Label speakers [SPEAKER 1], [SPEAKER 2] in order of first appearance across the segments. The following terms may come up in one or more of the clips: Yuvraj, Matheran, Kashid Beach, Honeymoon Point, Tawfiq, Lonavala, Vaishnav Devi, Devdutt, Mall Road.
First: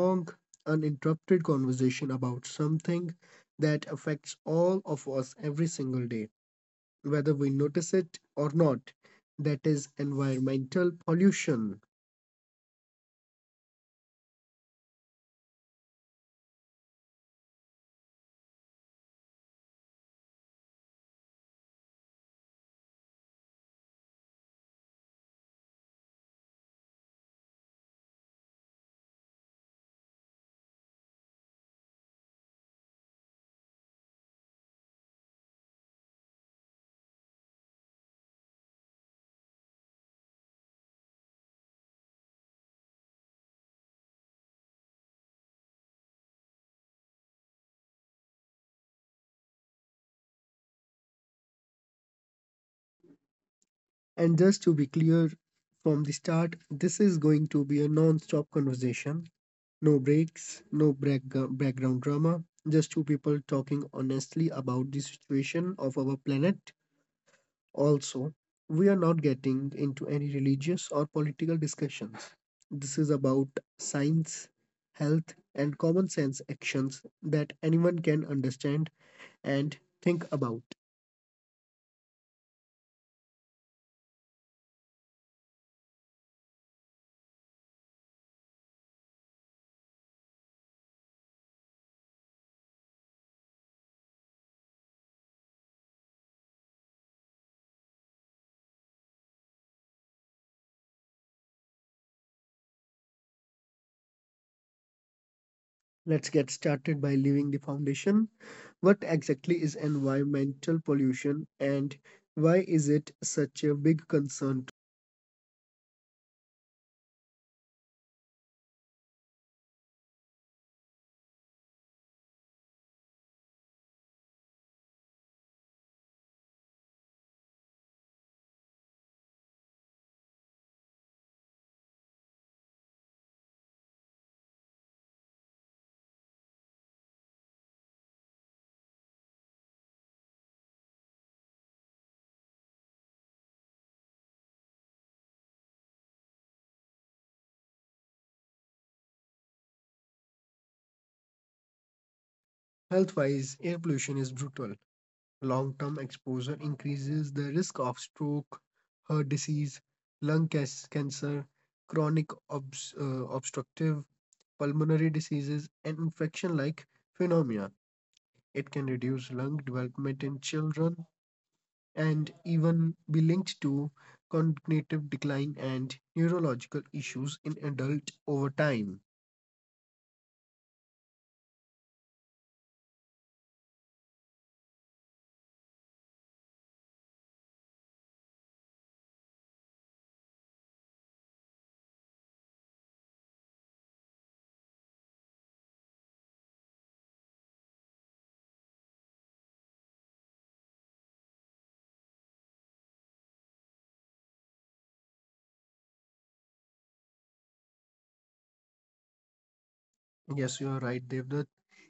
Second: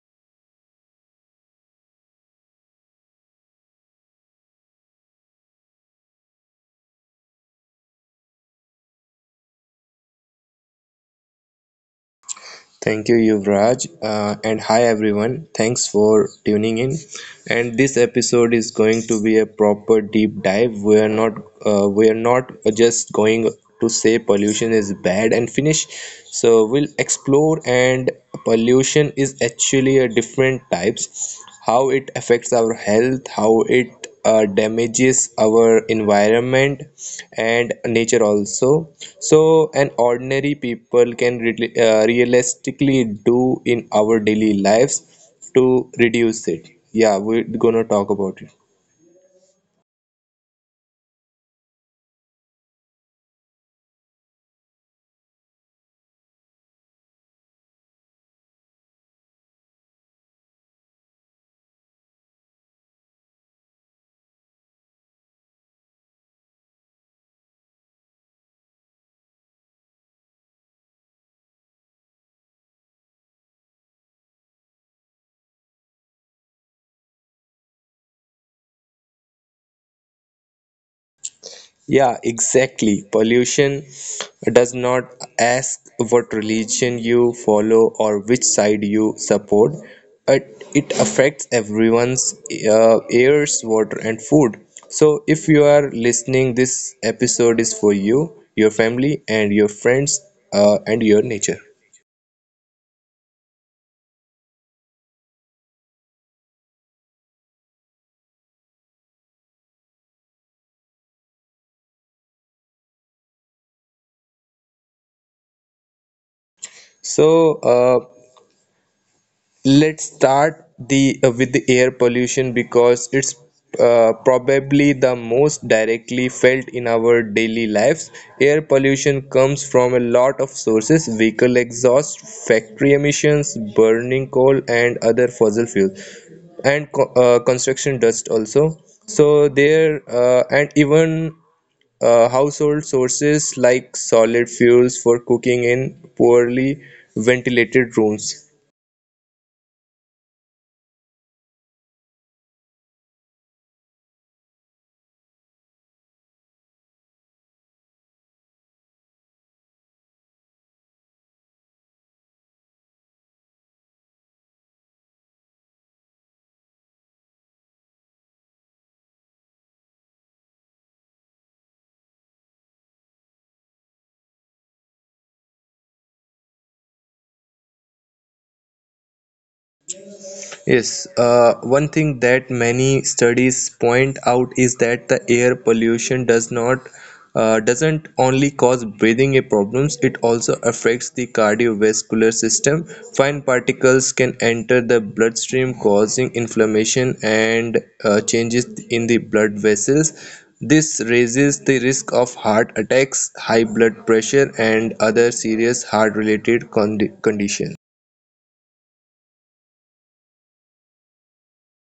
[SPEAKER 1] long, uninterrupted conversation about something that affects all of us every single day, whether we notice it or not. That is environmental pollution.
[SPEAKER 2] Thank you, Yuvraj. And hi, everyone. Thanks for tuning in. And this episode is going to be a proper deep dive. We are not just going to say pollution is bad and finish. So we'll explore and pollution is actually a different types, how it affects our health, how it damages our environment and nature also. So an ordinary people can really, realistically do in our daily lives to reduce it. Yeah, we're gonna talk about it.
[SPEAKER 1] And just to be clear from the start, this is going to be a non stop conversation. No breaks, no background drama, just two people talking honestly about the situation of our planet. Also, we are not getting into any religious or political discussions. This is about science, health, and common sense actions that anyone can understand and think about.
[SPEAKER 2] Yeah, exactly. Pollution does not ask what religion you follow or which side you support, but it affects everyone's airs, water, and food. So, if you are listening, this episode is for you, your family, and your friends, and your nature.
[SPEAKER 1] Let's get started by leaving the foundation. What exactly is environmental pollution and why is it such a big concern?
[SPEAKER 2] So, uh, Let's start the with the air pollution because it's probably the most directly felt in our daily lives. Air pollution comes from a lot of sources: vehicle exhaust, factory emissions, burning coal, and other fossil fuels, and construction dust also. So there and even household sources like solid fuels for cooking in poorly ventilated rooms.
[SPEAKER 1] Health-wise, air pollution is brutal. Long-term exposure increases the risk of stroke, heart disease, lung cancer, chronic obstructive pulmonary diseases, and infection-like phenomena. It can reduce lung development in children and even be linked to cognitive decline and neurological issues in adult over time.
[SPEAKER 2] Yes, one thing that many studies point out is that the air pollution doesn't only cause breathing problems, it also affects the cardiovascular system. Fine particles can enter the bloodstream, causing inflammation and changes in the blood vessels. This raises the risk of heart attacks, high blood pressure, and other serious heart-related conditions.
[SPEAKER 1] Yes, you are right, Devdutt.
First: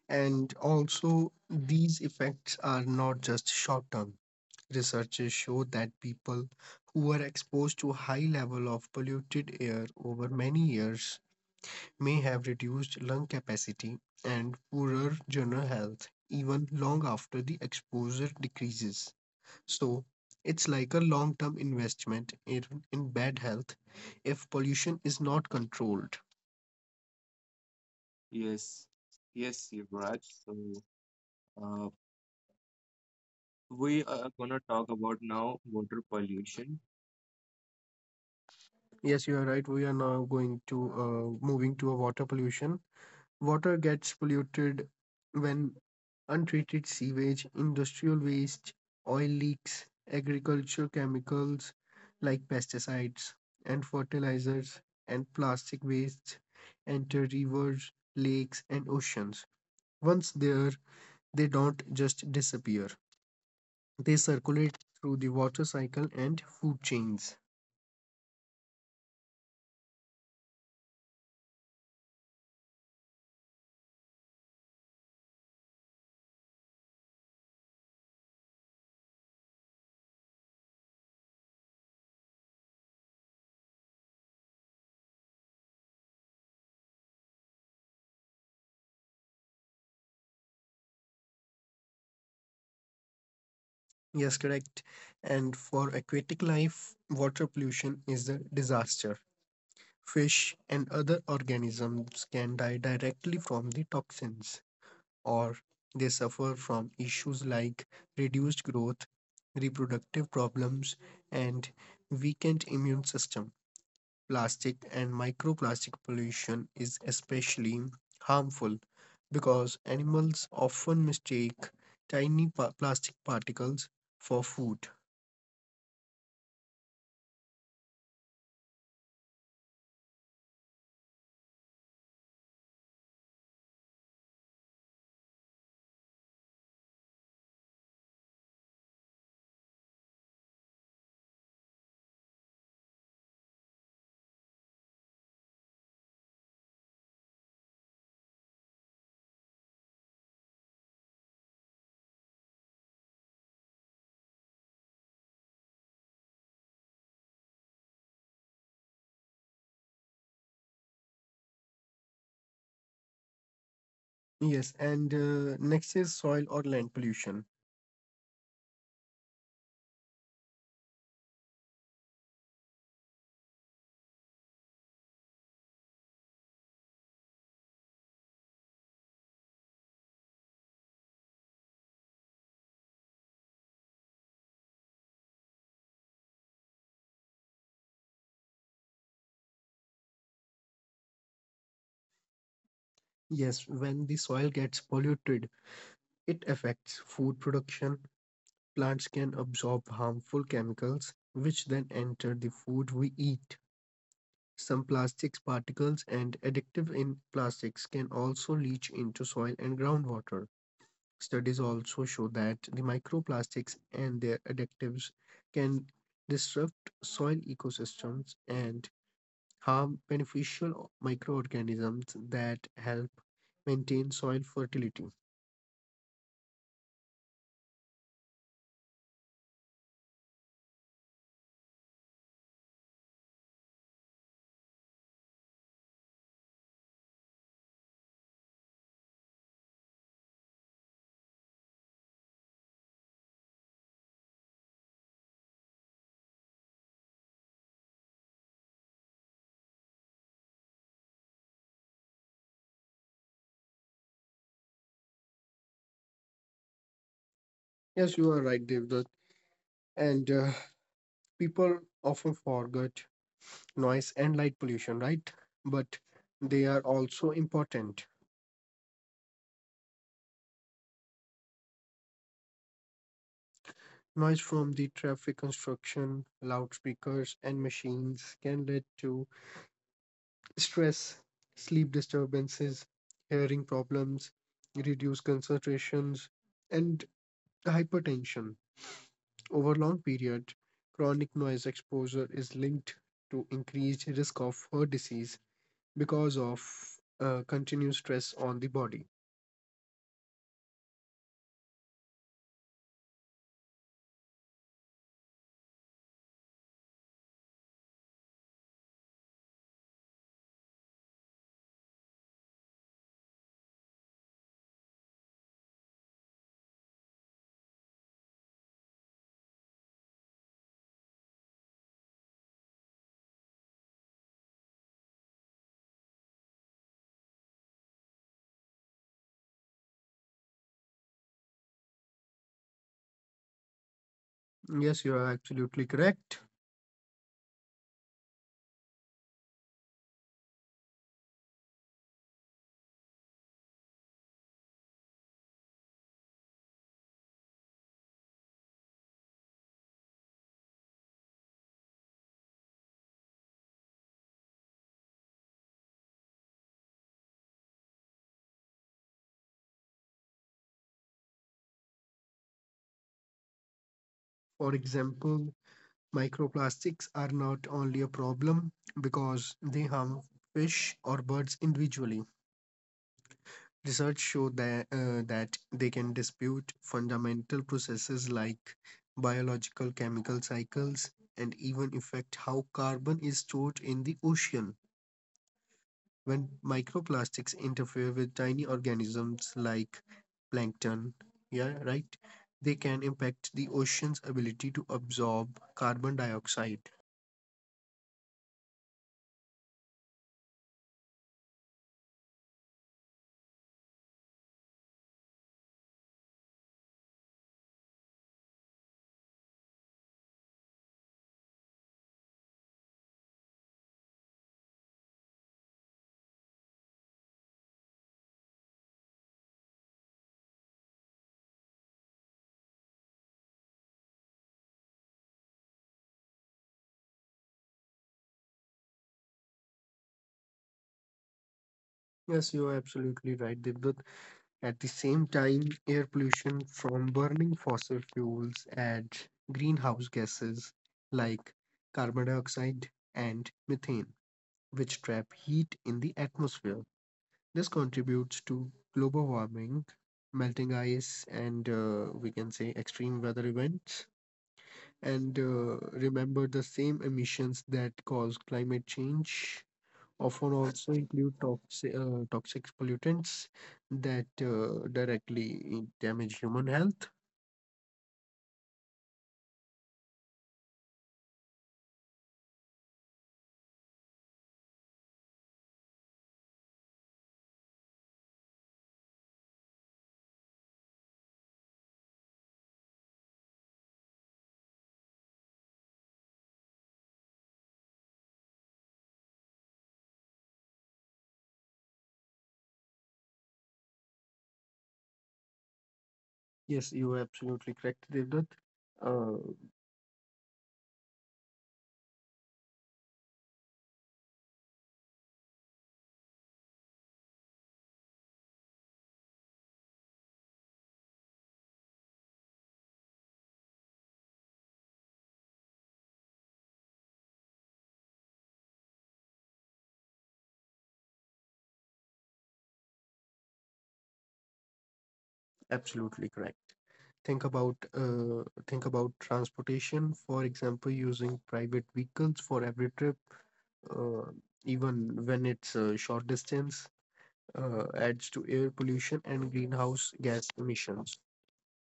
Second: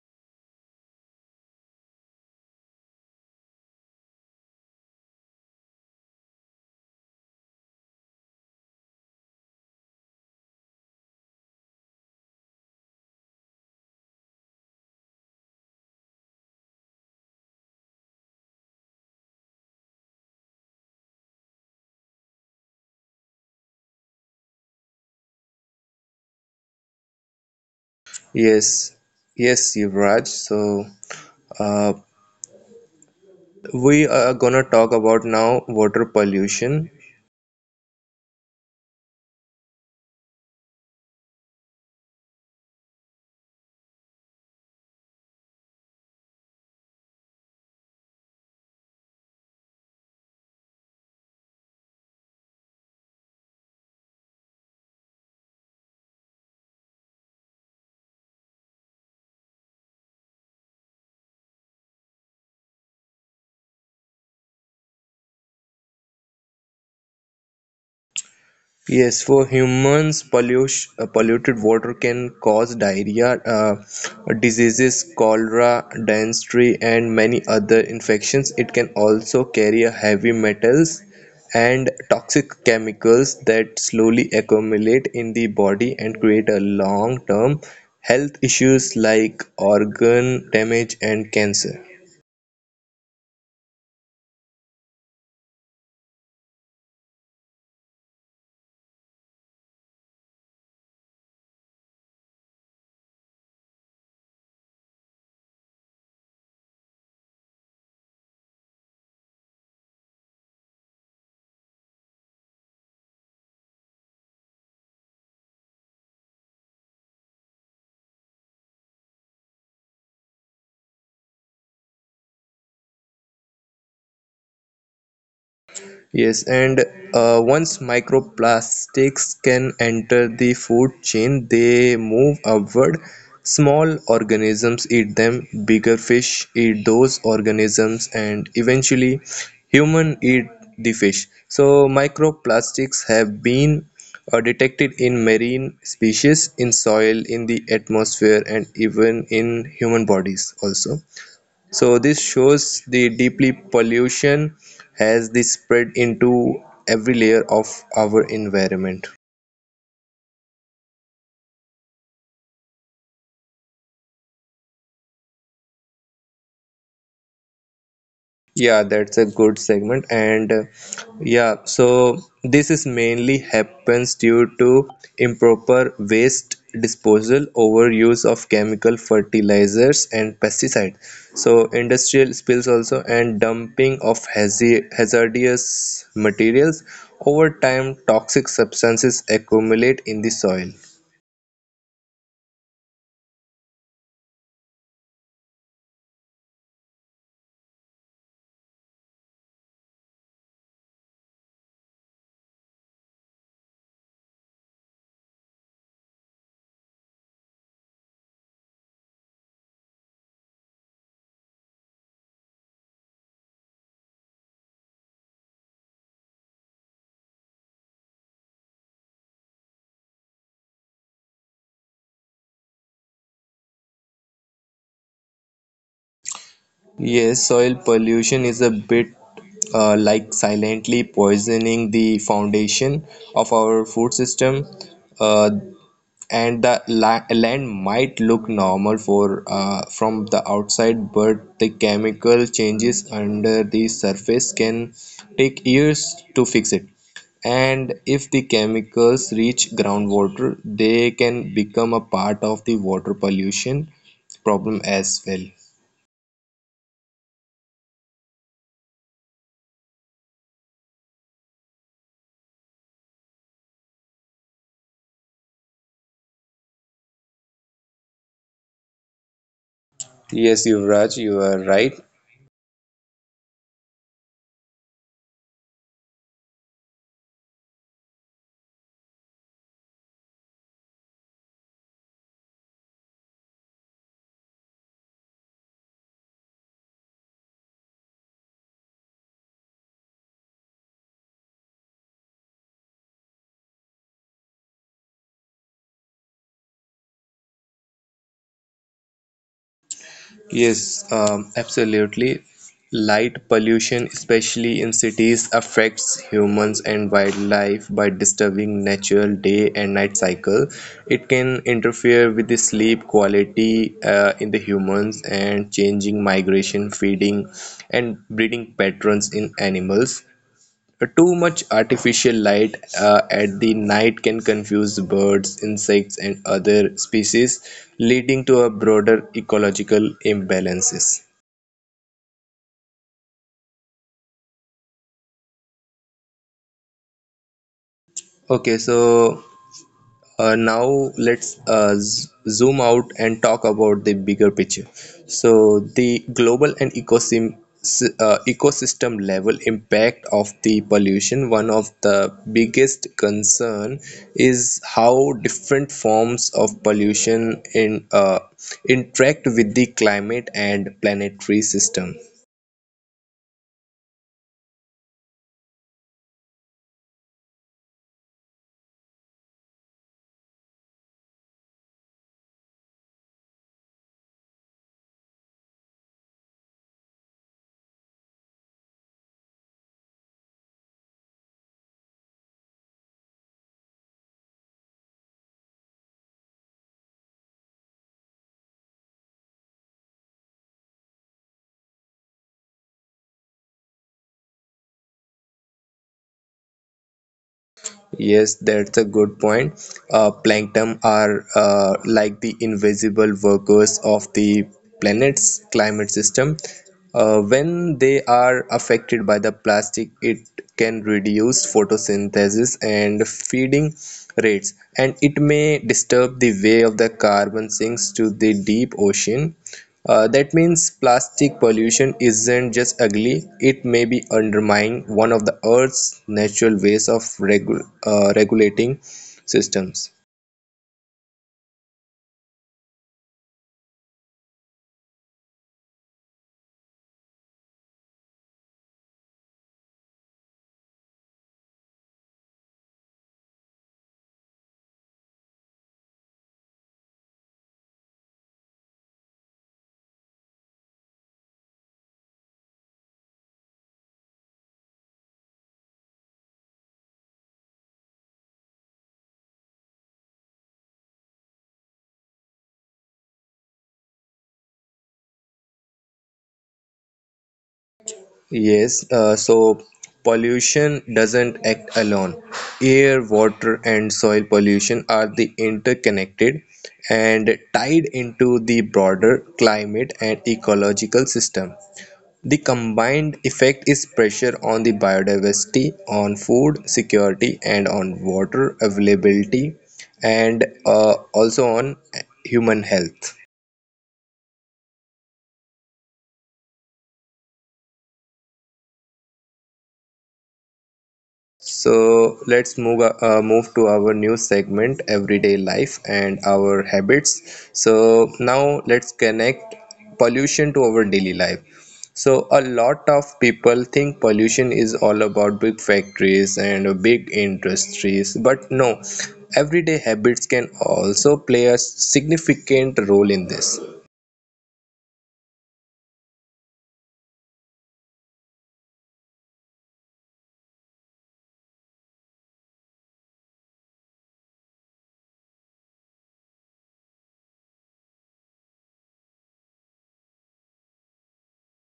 [SPEAKER 1] And also, these effects are not just short term. Researchers show that people who are exposed to high level of polluted air over many years may have reduced lung capacity and poorer general health even long after the exposure decreases. So, it's like a long term investment in bad health if pollution is not controlled. Yes,
[SPEAKER 2] Yes,
[SPEAKER 1] yes,
[SPEAKER 2] yes,
[SPEAKER 1] Yuvraj.
[SPEAKER 2] Yuvraj.
[SPEAKER 1] So, uh,
[SPEAKER 2] Uh,
[SPEAKER 1] we
[SPEAKER 2] we
[SPEAKER 1] are
[SPEAKER 2] are
[SPEAKER 1] gonna
[SPEAKER 2] gonna
[SPEAKER 1] talk
[SPEAKER 2] talk
[SPEAKER 1] about
[SPEAKER 2] about
[SPEAKER 1] now
[SPEAKER 2] now
[SPEAKER 1] water
[SPEAKER 2] water
[SPEAKER 1] pollution.
[SPEAKER 2] pollution.
[SPEAKER 1] Yes, you are right. We are now going to moving to a water pollution. Water gets polluted when untreated sewage, industrial waste, oil leaks, agriculture chemicals like pesticides and fertilizers and plastic waste enter rivers, lakes, and oceans. Once there, they don't just disappear. They circulate through the water cycle and food chains.
[SPEAKER 2] Yes, for humans, polluted water can cause diarrhea, diseases, cholera, dysentery, and many other infections. It can also carry a heavy metals and toxic chemicals that slowly accumulate in the body and create a long-term health issues like organ damage and cancer.
[SPEAKER 1] Yes, correct. And for aquatic life, water pollution is a disaster. Fish and other organisms can die directly from the toxins, or they suffer from issues like reduced growth, reproductive problems, and weakened immune system. Plastic and microplastic pollution is especially harmful because animals often mistake tiny plastic particles for food.
[SPEAKER 2] Yes, and once microplastics can enter the food chain, they move upward. Small organisms eat them, bigger fish eat those organisms, and eventually human eat the fish. So microplastics have been detected in marine species, in soil, in the atmosphere, and even in human bodies also. So this shows the deeply pollution has the spread into every layer of our environment.
[SPEAKER 1] Yes, and next is soil or land pollution.
[SPEAKER 2] Yeah, that's a good segment. So this is mainly happens due to improper waste disposal, overuse of chemical fertilizers and pesticide. So industrial spills also and dumping of hazardous materials. Over time, toxic substances accumulate in the soil.
[SPEAKER 1] Yes, when the soil gets polluted, it affects food production. Plants can absorb harmful chemicals, which then enter the food we eat. Some plastics particles and addictive in plastics can also leach into soil and groundwater. Studies also show that the microplastics and their additives can disrupt soil ecosystems and harm beneficial microorganisms that help maintain soil fertility.
[SPEAKER 2] Yes, soil pollution is a bit like silently poisoning the foundation of our food system, uh, and the la land might look normal for from the outside, but the chemical changes under the surface can take years to fix it. And if the chemicals reach groundwater, they can become a part of the water pollution problem as well.
[SPEAKER 1] Yes, you are right, Devdutt. And people often forget noise and light pollution, right? But they are also important.
[SPEAKER 2] Yes, Yuvraj, you are right.
[SPEAKER 1] Noise from the traffic construction, loudspeakers, and machines can lead to stress, sleep disturbances, hearing problems, reduced concentrations, and hypertension. Over long period, chronic noise exposure is linked to increased risk of heart disease because of continuous stress on the body.
[SPEAKER 2] Yes, absolutely. Light pollution, especially in cities, affects humans and wildlife by disturbing natural day and night cycle. It can interfere with the sleep quality in the humans and changing migration, feeding, and breeding patterns in animals. Too much artificial light at the night can confuse birds, insects, and other species, leading to a broader ecological imbalances.
[SPEAKER 1] Yes, you are absolutely correct.
[SPEAKER 2] Okay, so now let's zoom out and talk about the bigger picture, so the global and ecosystem level impact of the pollution. One of the biggest concern is how different forms of pollution in interact with the climate and planetary system.
[SPEAKER 1] For example, microplastics are not only a problem because they harm fish or birds individually. Research show that they can dispute fundamental processes like biological chemical cycles and even affect how carbon is stored in the ocean. When microplastics interfere with tiny organisms like plankton, yeah, right, they can impact the ocean's ability to absorb carbon dioxide.
[SPEAKER 2] Yes, that's a good point. Plankton are like the invisible workers of the planet's climate system. When they are affected by the plastic, it can reduce photosynthesis and feeding rates, and it may disturb the way of the carbon sinks to the deep ocean. That means plastic pollution isn't just ugly, it may be undermining one of the Earth's natural ways of regulating systems.
[SPEAKER 1] Yes, you are absolutely right, Devdutt. At the same time, air pollution from burning fossil fuels adds greenhouse gases like carbon dioxide and methane, which trap heat in the atmosphere. This contributes to global warming, melting ice, and we can say extreme weather events. And remember, the same emissions that cause climate change often also include toxic pollutants that directly damage human health.
[SPEAKER 2] Yes, so pollution doesn't act alone. Air, water, and soil pollution are the interconnected and tied into the broader climate and ecological system. The combined effect is pressure on the biodiversity, on food security and on water availability and also on human health.
[SPEAKER 1] Yes, you are absolutely correct, Devdutt. Uh,
[SPEAKER 2] So let's move to our new segment, everyday life and our habits. So now let's connect pollution to our daily life. So a lot of people think pollution is all about big factories and big industries, but no, everyday habits can also play a significant role in this.
[SPEAKER 1] absolutely correct. Think about transportation. For example, using private vehicles for every trip, uh, even when it's a short distance, adds to air pollution and greenhouse gas emissions.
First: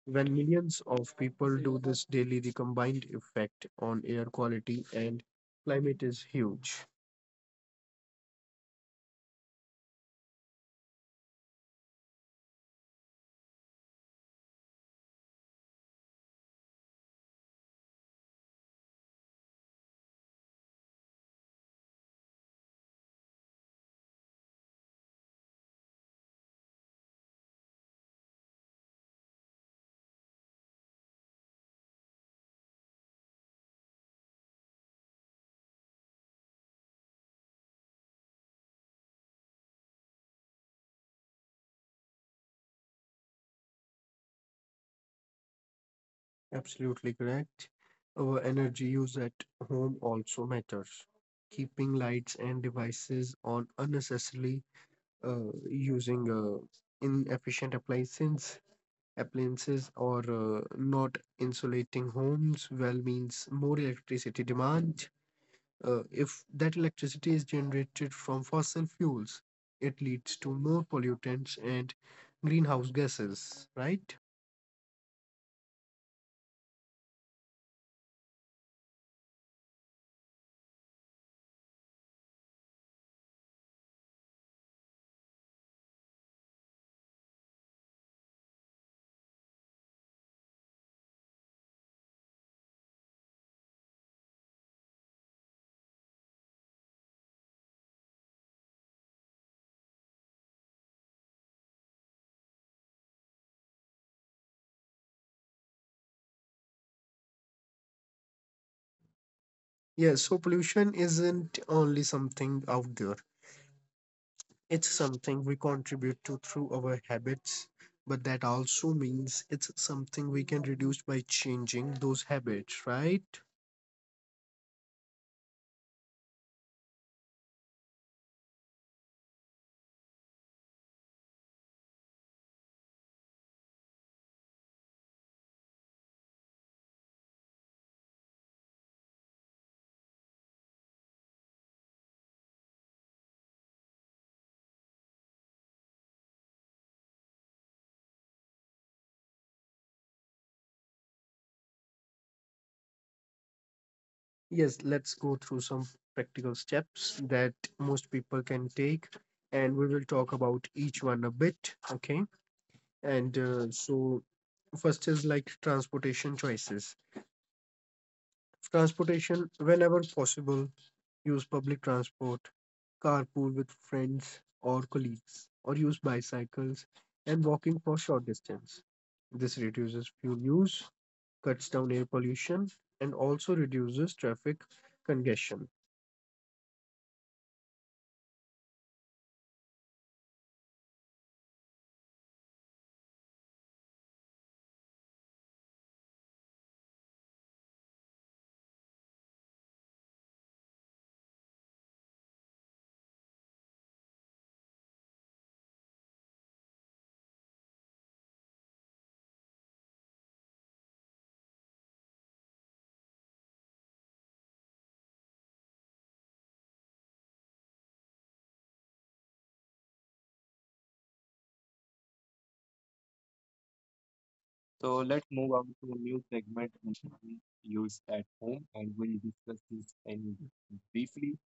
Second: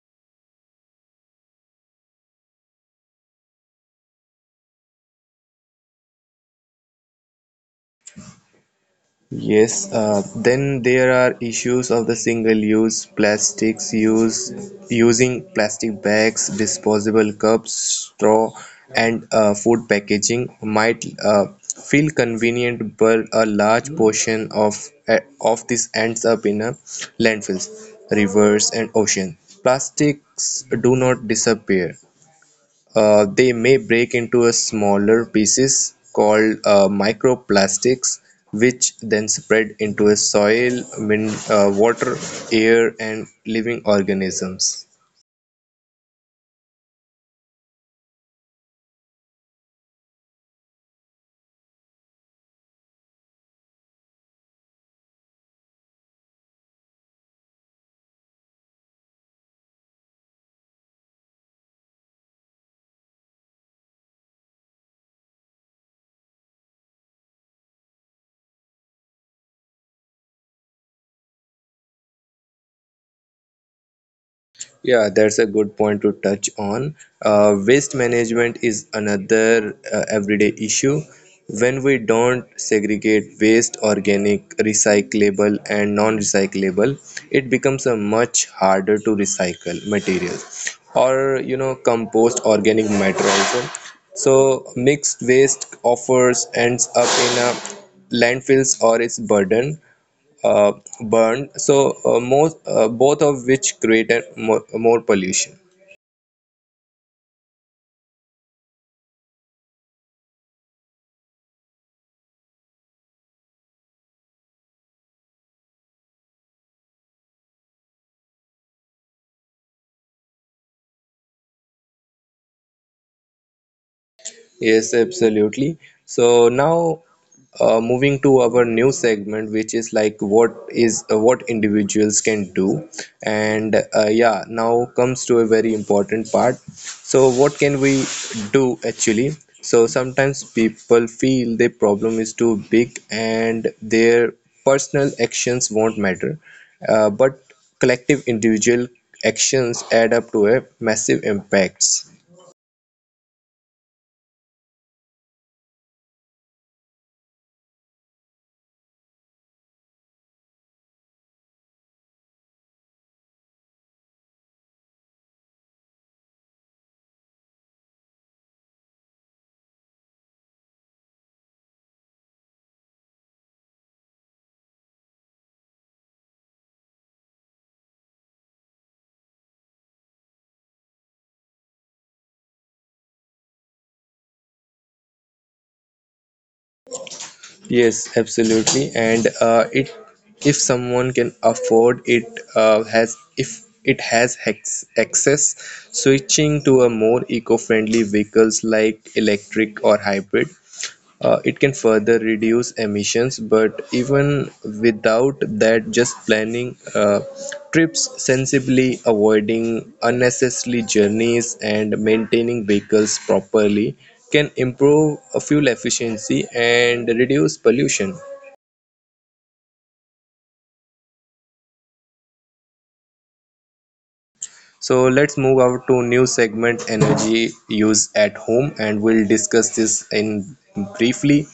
[SPEAKER 1] When millions of people do this daily, the combined effect on air quality and climate is huge.
[SPEAKER 2] Yes, then there are issues of the single-use plastics use using plastic bags, disposable cups, straw, and food packaging might feel convenient, but a large portion of this ends up in a landfills, rivers, and ocean. Plastics do not disappear; they may break into a smaller pieces called microplastics, which then spread into a soil, water, air, and living organisms.
[SPEAKER 1] Absolutely correct. Our energy use at home also matters. Keeping lights and devices on unnecessarily using inefficient appliances or not insulating homes well means more electricity demand. If that electricity is generated from fossil fuels, it leads to more pollutants and greenhouse gases, right?
[SPEAKER 2] Yeah, that's a good point to touch on. Waste management is another everyday issue. When we don't segregate waste, organic, recyclable, and non recyclable, it becomes a much harder to recycle materials or you know compost organic matter also. So mixed waste offers ends up in a landfills or its burden uh, burned, so most both of which create a more pollution.
[SPEAKER 1] Yes, so pollution isn't only something out there, it's something we contribute to through our habits, but that also means it's something we can reduce by changing those habits, right?
[SPEAKER 2] Yes, absolutely. So now moving to our new segment, which is like what individuals can do, and yeah, now comes to a very important part. So what can we do actually? So sometimes people feel their problem is too big and their personal actions won't matter, but collective individual actions add up to a massive impacts.
[SPEAKER 1] Yes, let's go through some practical steps that most people can take, and we will talk about each one a bit, okay? And uh, so, First is like transportation choices. Transportation, whenever possible, use public transport, carpool with friends or colleagues, or use bicycles and walking for short distance. This reduces fuel use, cuts down air pollution, and also reduces traffic congestion.
[SPEAKER 2] Yes, absolutely. And it if someone can afford it, has if it has hex access, switching to a more eco-friendly vehicles like electric or hybrid, it can further reduce emissions, but even without that, just planning trips sensibly, avoiding unnecessary journeys, and maintaining vehicles properly can improve fuel efficiency and reduce pollution.
[SPEAKER 1] So
[SPEAKER 2] So
[SPEAKER 1] let's
[SPEAKER 2] let's
[SPEAKER 1] move
[SPEAKER 2] move
[SPEAKER 1] on
[SPEAKER 2] out
[SPEAKER 1] to a
[SPEAKER 2] to
[SPEAKER 1] new
[SPEAKER 2] new
[SPEAKER 1] segment
[SPEAKER 2] segment
[SPEAKER 1] on
[SPEAKER 2] energy
[SPEAKER 1] use
[SPEAKER 2] use
[SPEAKER 1] at
[SPEAKER 2] at
[SPEAKER 1] home,
[SPEAKER 2] home,
[SPEAKER 1] and
[SPEAKER 2] and
[SPEAKER 1] we'll
[SPEAKER 2] we'll
[SPEAKER 1] discuss
[SPEAKER 2] discuss
[SPEAKER 1] this
[SPEAKER 2] this
[SPEAKER 1] in
[SPEAKER 2] in
[SPEAKER 1] briefly.
[SPEAKER 2] briefly.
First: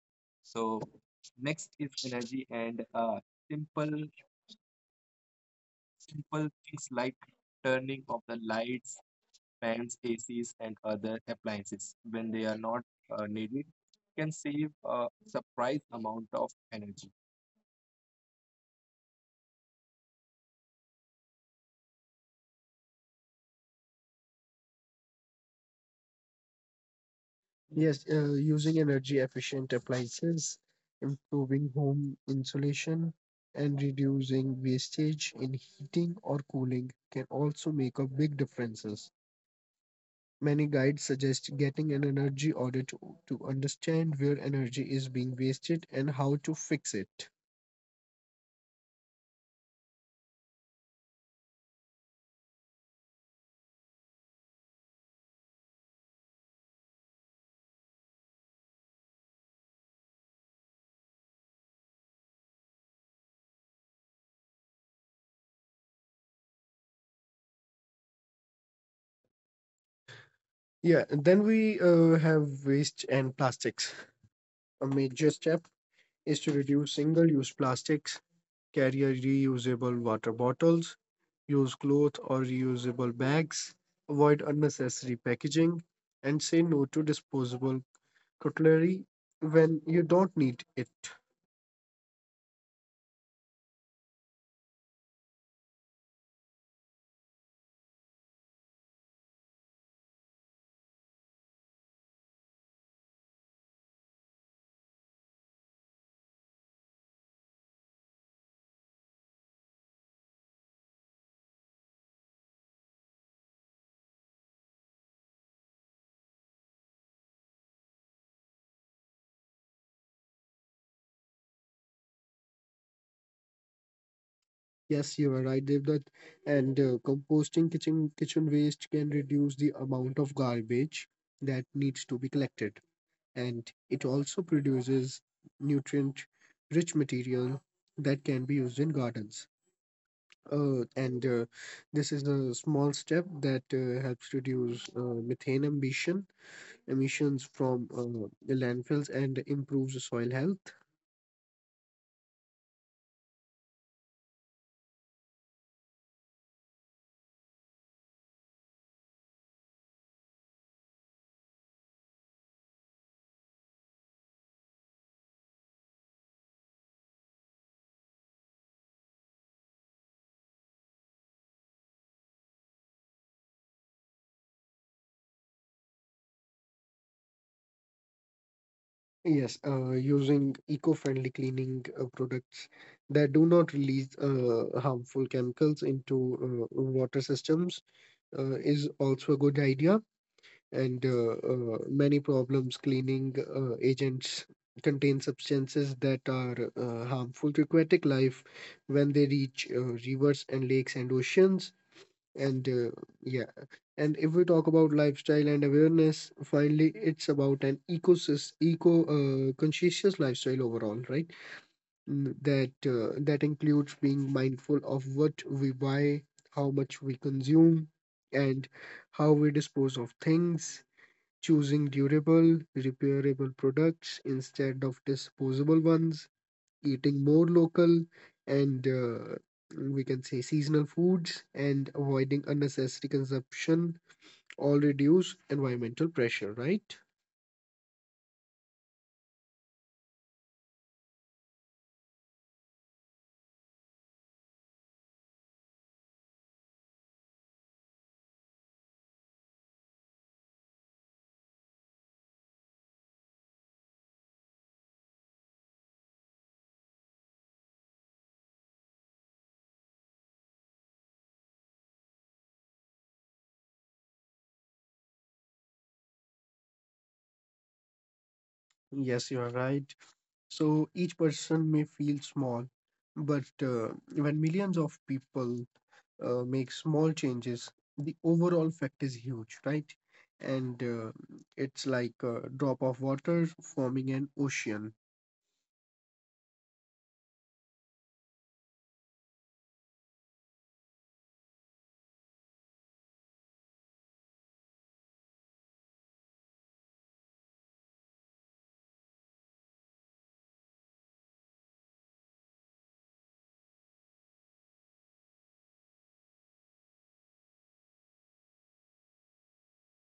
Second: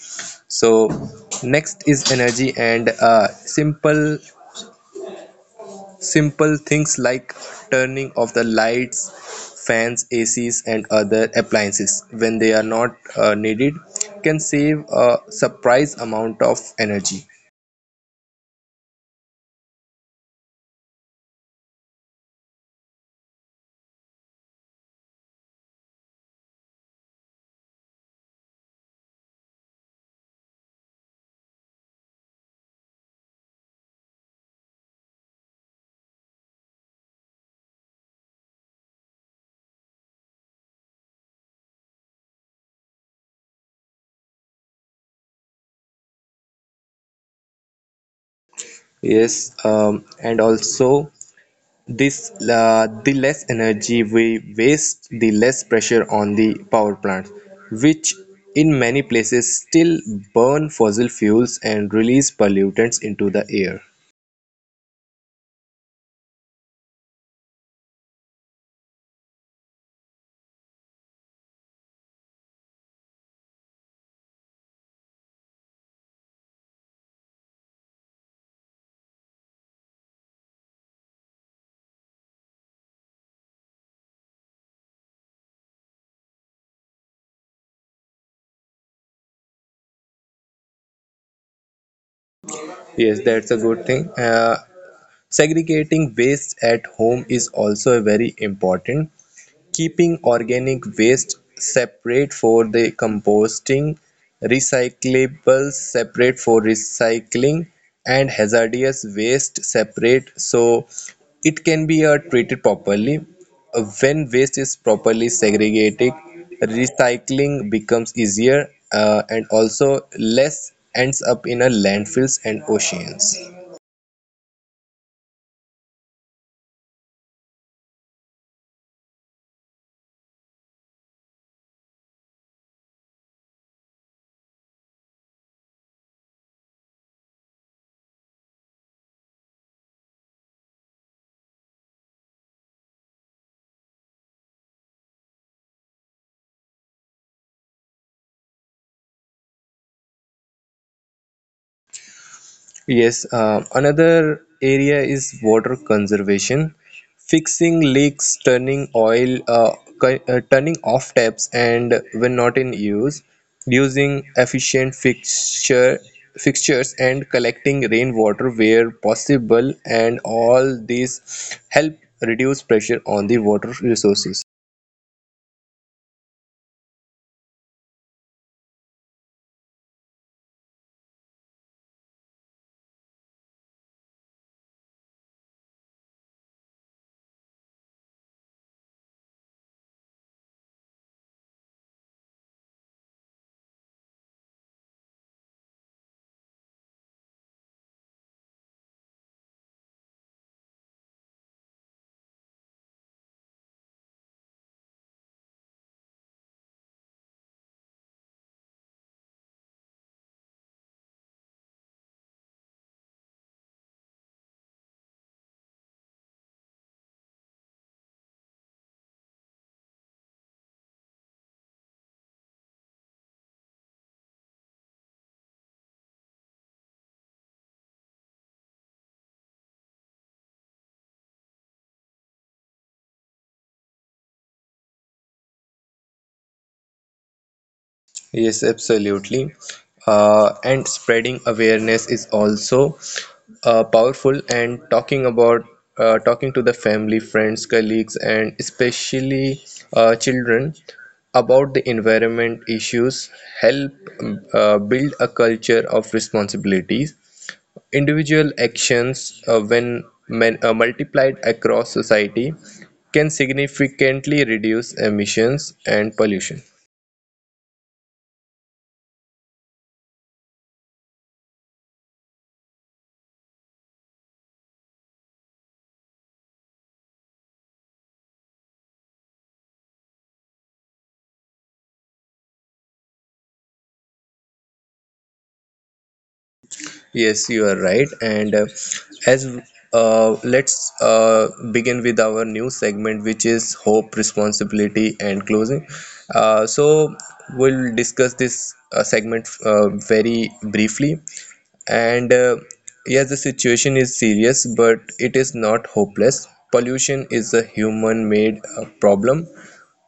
[SPEAKER 2] So
[SPEAKER 1] So next
[SPEAKER 2] next
[SPEAKER 1] is
[SPEAKER 2] is
[SPEAKER 1] energy
[SPEAKER 2] energy
[SPEAKER 1] and
[SPEAKER 2] and uh,
[SPEAKER 1] simple
[SPEAKER 2] simple
[SPEAKER 1] simple
[SPEAKER 2] Simple
[SPEAKER 1] things
[SPEAKER 2] things
[SPEAKER 1] like
[SPEAKER 2] like
[SPEAKER 1] turning
[SPEAKER 2] turning
[SPEAKER 1] off
[SPEAKER 2] off
[SPEAKER 1] the
[SPEAKER 2] the
[SPEAKER 1] lights,
[SPEAKER 2] lights,
[SPEAKER 1] fans,
[SPEAKER 2] fans,
[SPEAKER 1] ACs,
[SPEAKER 2] ACs,
[SPEAKER 1] and
[SPEAKER 2] and
[SPEAKER 1] other
[SPEAKER 2] other
[SPEAKER 1] appliances
[SPEAKER 2] appliances
[SPEAKER 1] when
[SPEAKER 2] when
[SPEAKER 1] they
[SPEAKER 2] they
[SPEAKER 1] are
[SPEAKER 2] are
[SPEAKER 1] not
[SPEAKER 2] not
[SPEAKER 1] needed
[SPEAKER 2] needed
[SPEAKER 1] can
[SPEAKER 2] can
[SPEAKER 1] save
[SPEAKER 2] save
[SPEAKER 1] a
[SPEAKER 2] a
[SPEAKER 1] surprise
[SPEAKER 2] surprise
[SPEAKER 1] amount
[SPEAKER 2] amount
[SPEAKER 1] of
[SPEAKER 2] of
[SPEAKER 1] energy.
[SPEAKER 2] energy.
[SPEAKER 1] Yes, using energy efficient appliances, improving home insulation, and reducing wastage in heating or cooling can also make a big difference. Many guides suggest getting an energy audit to understand where energy is being wasted and how to fix it.
[SPEAKER 2] Yes, and also this the less energy we waste, the less pressure on the power plants, which in many places still burn fossil fuels and release pollutants into the air.
[SPEAKER 1] Yeah, and then we have waste and plastics. A major step is to reduce single use plastics, carry a reusable water bottles, use cloth or reusable bags, avoid unnecessary packaging, and say no to disposable cutlery when you don't need it.
[SPEAKER 2] Yes, that's a good thing. Segregating waste at home is also very important. Keeping organic waste separate for the composting, recyclables separate for recycling, and hazardous waste separate so it can be treated properly. When waste is properly segregated, recycling becomes easier and also less ends up in a landfills and oceans.
[SPEAKER 1] Yes, you are right, Devdutt. And composting kitchen waste can reduce the amount of garbage that needs to be collected, and it also produces nutrient-rich material that can be used in gardens. And This is a small step that helps reduce uh, methane emissions from the landfills and improves the soil health.
[SPEAKER 2] Yes, another area is water conservation, fixing leaks, turning off taps, and when not in use, using efficient fixtures and collecting rainwater where possible, and all these help reduce pressure on the water resources.
[SPEAKER 1] Yes, using eco-friendly cleaning products that do not release harmful chemicals into water systems is also a good idea. And Many problems cleaning agents contain substances that are harmful to aquatic life when they reach rivers and lakes and oceans. And uh, yeah and if we talk about lifestyle and awareness, finally it's about an ecosys eco conscientious lifestyle overall, right? That includes being mindful of what we buy, how much we consume, and how we dispose of things, choosing durable repairable products instead of disposable ones, eating more local and we can say seasonal foods, and avoiding unnecessary consumption all reduce environmental pressure, right?
[SPEAKER 2] Yes, absolutely. And spreading awareness is also powerful. And talking to the family, friends, colleagues, and especially children about the environment issues help build a culture of responsibilities. Individual actions, when multiplied across society, can significantly reduce emissions and pollution.
[SPEAKER 1] Yes, you are right. So each person may feel small, but when millions of people make small changes, the overall effect is huge, right? And it's like a drop of water forming an ocean.
[SPEAKER 2] Yes, you are right. And as let's begin with our new segment, which is hope, responsibility, and closing. So we'll discuss this segment very briefly. And yes, the situation is serious, but it is not hopeless. Pollution is a human-made problem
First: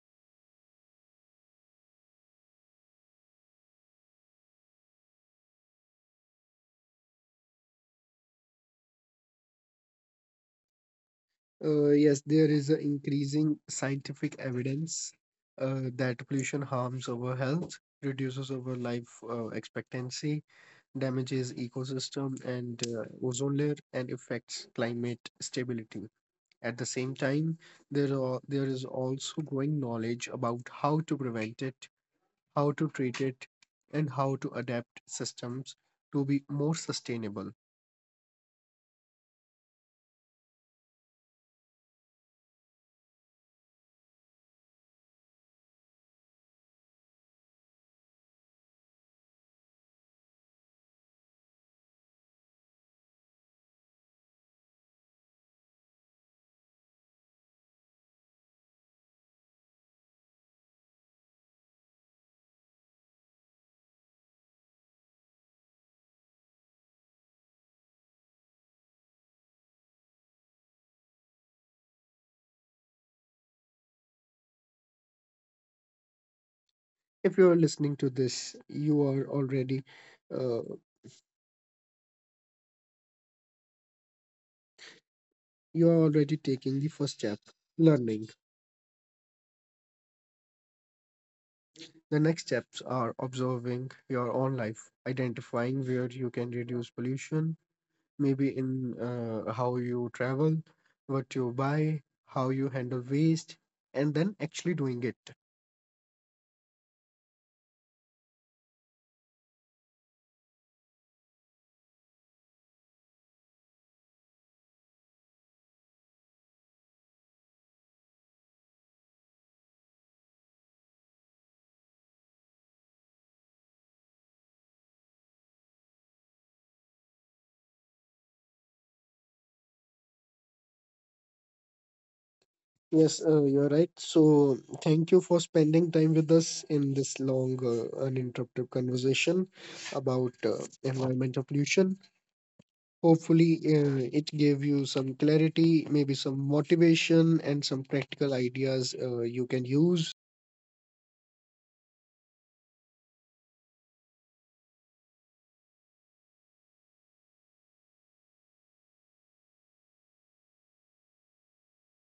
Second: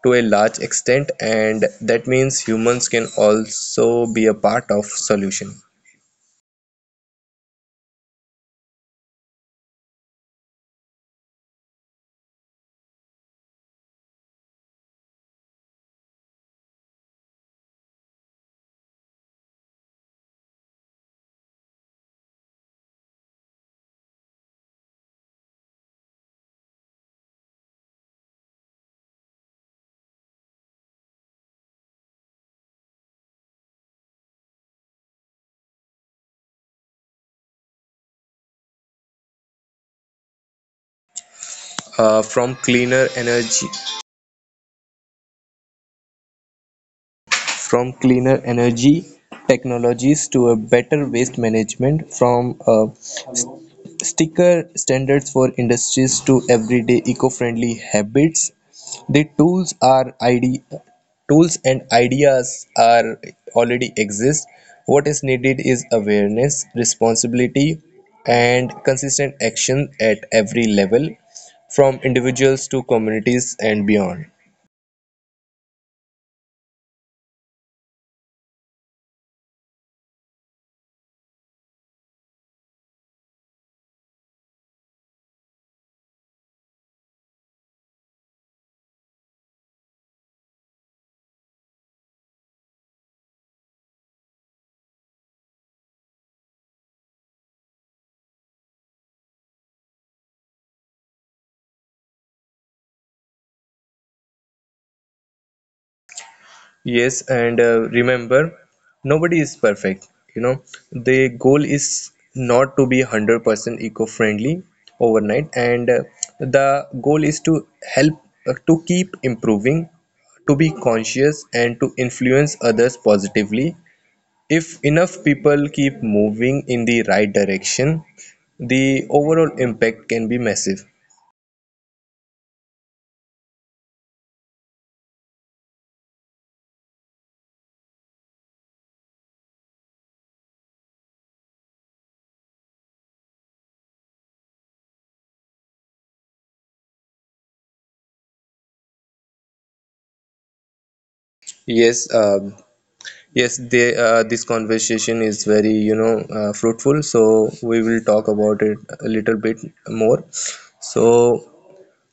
[SPEAKER 2] to a large extent, and that means humans can also be a part of solution.
[SPEAKER 1] Yes, there is a increasing scientific evidence that pollution harms our health, reduces our life expectancy, damages ecosystem and ozone layer, and affects climate stability. At the same time, there is also growing knowledge about how to prevent it, how to treat it, and how to adapt systems to be more sustainable.
[SPEAKER 2] uh, from cleaner energy from cleaner energy technologies to a better waste management, from s- sticker standards for industries to everyday eco-friendly habits, the tools and ideas are already exist. What is needed is awareness, responsibility, and consistent action at every level, from individuals to communities and beyond.
[SPEAKER 1] If you are listening to this, you are already. Uh, You are already taking the first step, learning. The next steps are observing your own life, identifying where you can reduce pollution, maybe in how you travel, what you buy, how you handle waste, and then actually doing it.
[SPEAKER 2] Yes, and remember, nobody is perfect. You know, the goal is not to be 100% eco-friendly overnight, and the goal is to help to keep improving, to be conscious, and to influence others positively. If enough people keep moving in the right direction, the overall impact can be massive.
[SPEAKER 1] Yes, you're right. So, thank you for spending time with us in this long, uninterrupted conversation about environmental pollution. Hopefully, it gave you some clarity, maybe some motivation, and some practical ideas you can use.
[SPEAKER 2] Yes, um this conversation is very, you know, fruitful. So we will talk about it a little bit more. So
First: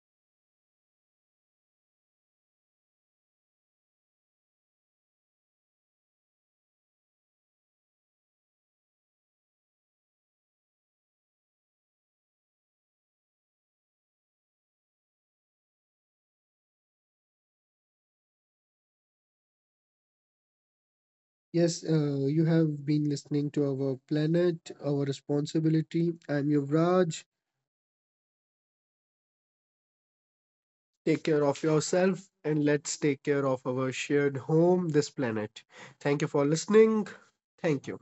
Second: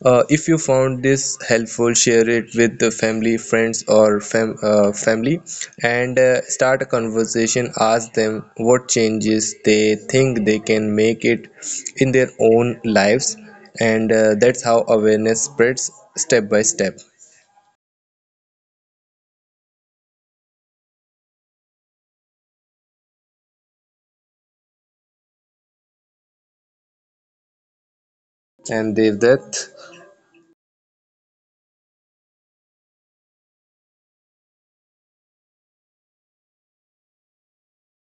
[SPEAKER 2] if you found this helpful, share it with the family, friends, or family, and start a conversation. Ask them what changes they think they can make it in their own lives, and that's how awareness spreads step by step.
[SPEAKER 1] Yes, you have been listening to our planet, our responsibility. I'm Yuvraj.
[SPEAKER 2] And Devdutt.
[SPEAKER 1] Take care of yourself and let's take care of our shared home, this planet. Thank you for listening. Thank you.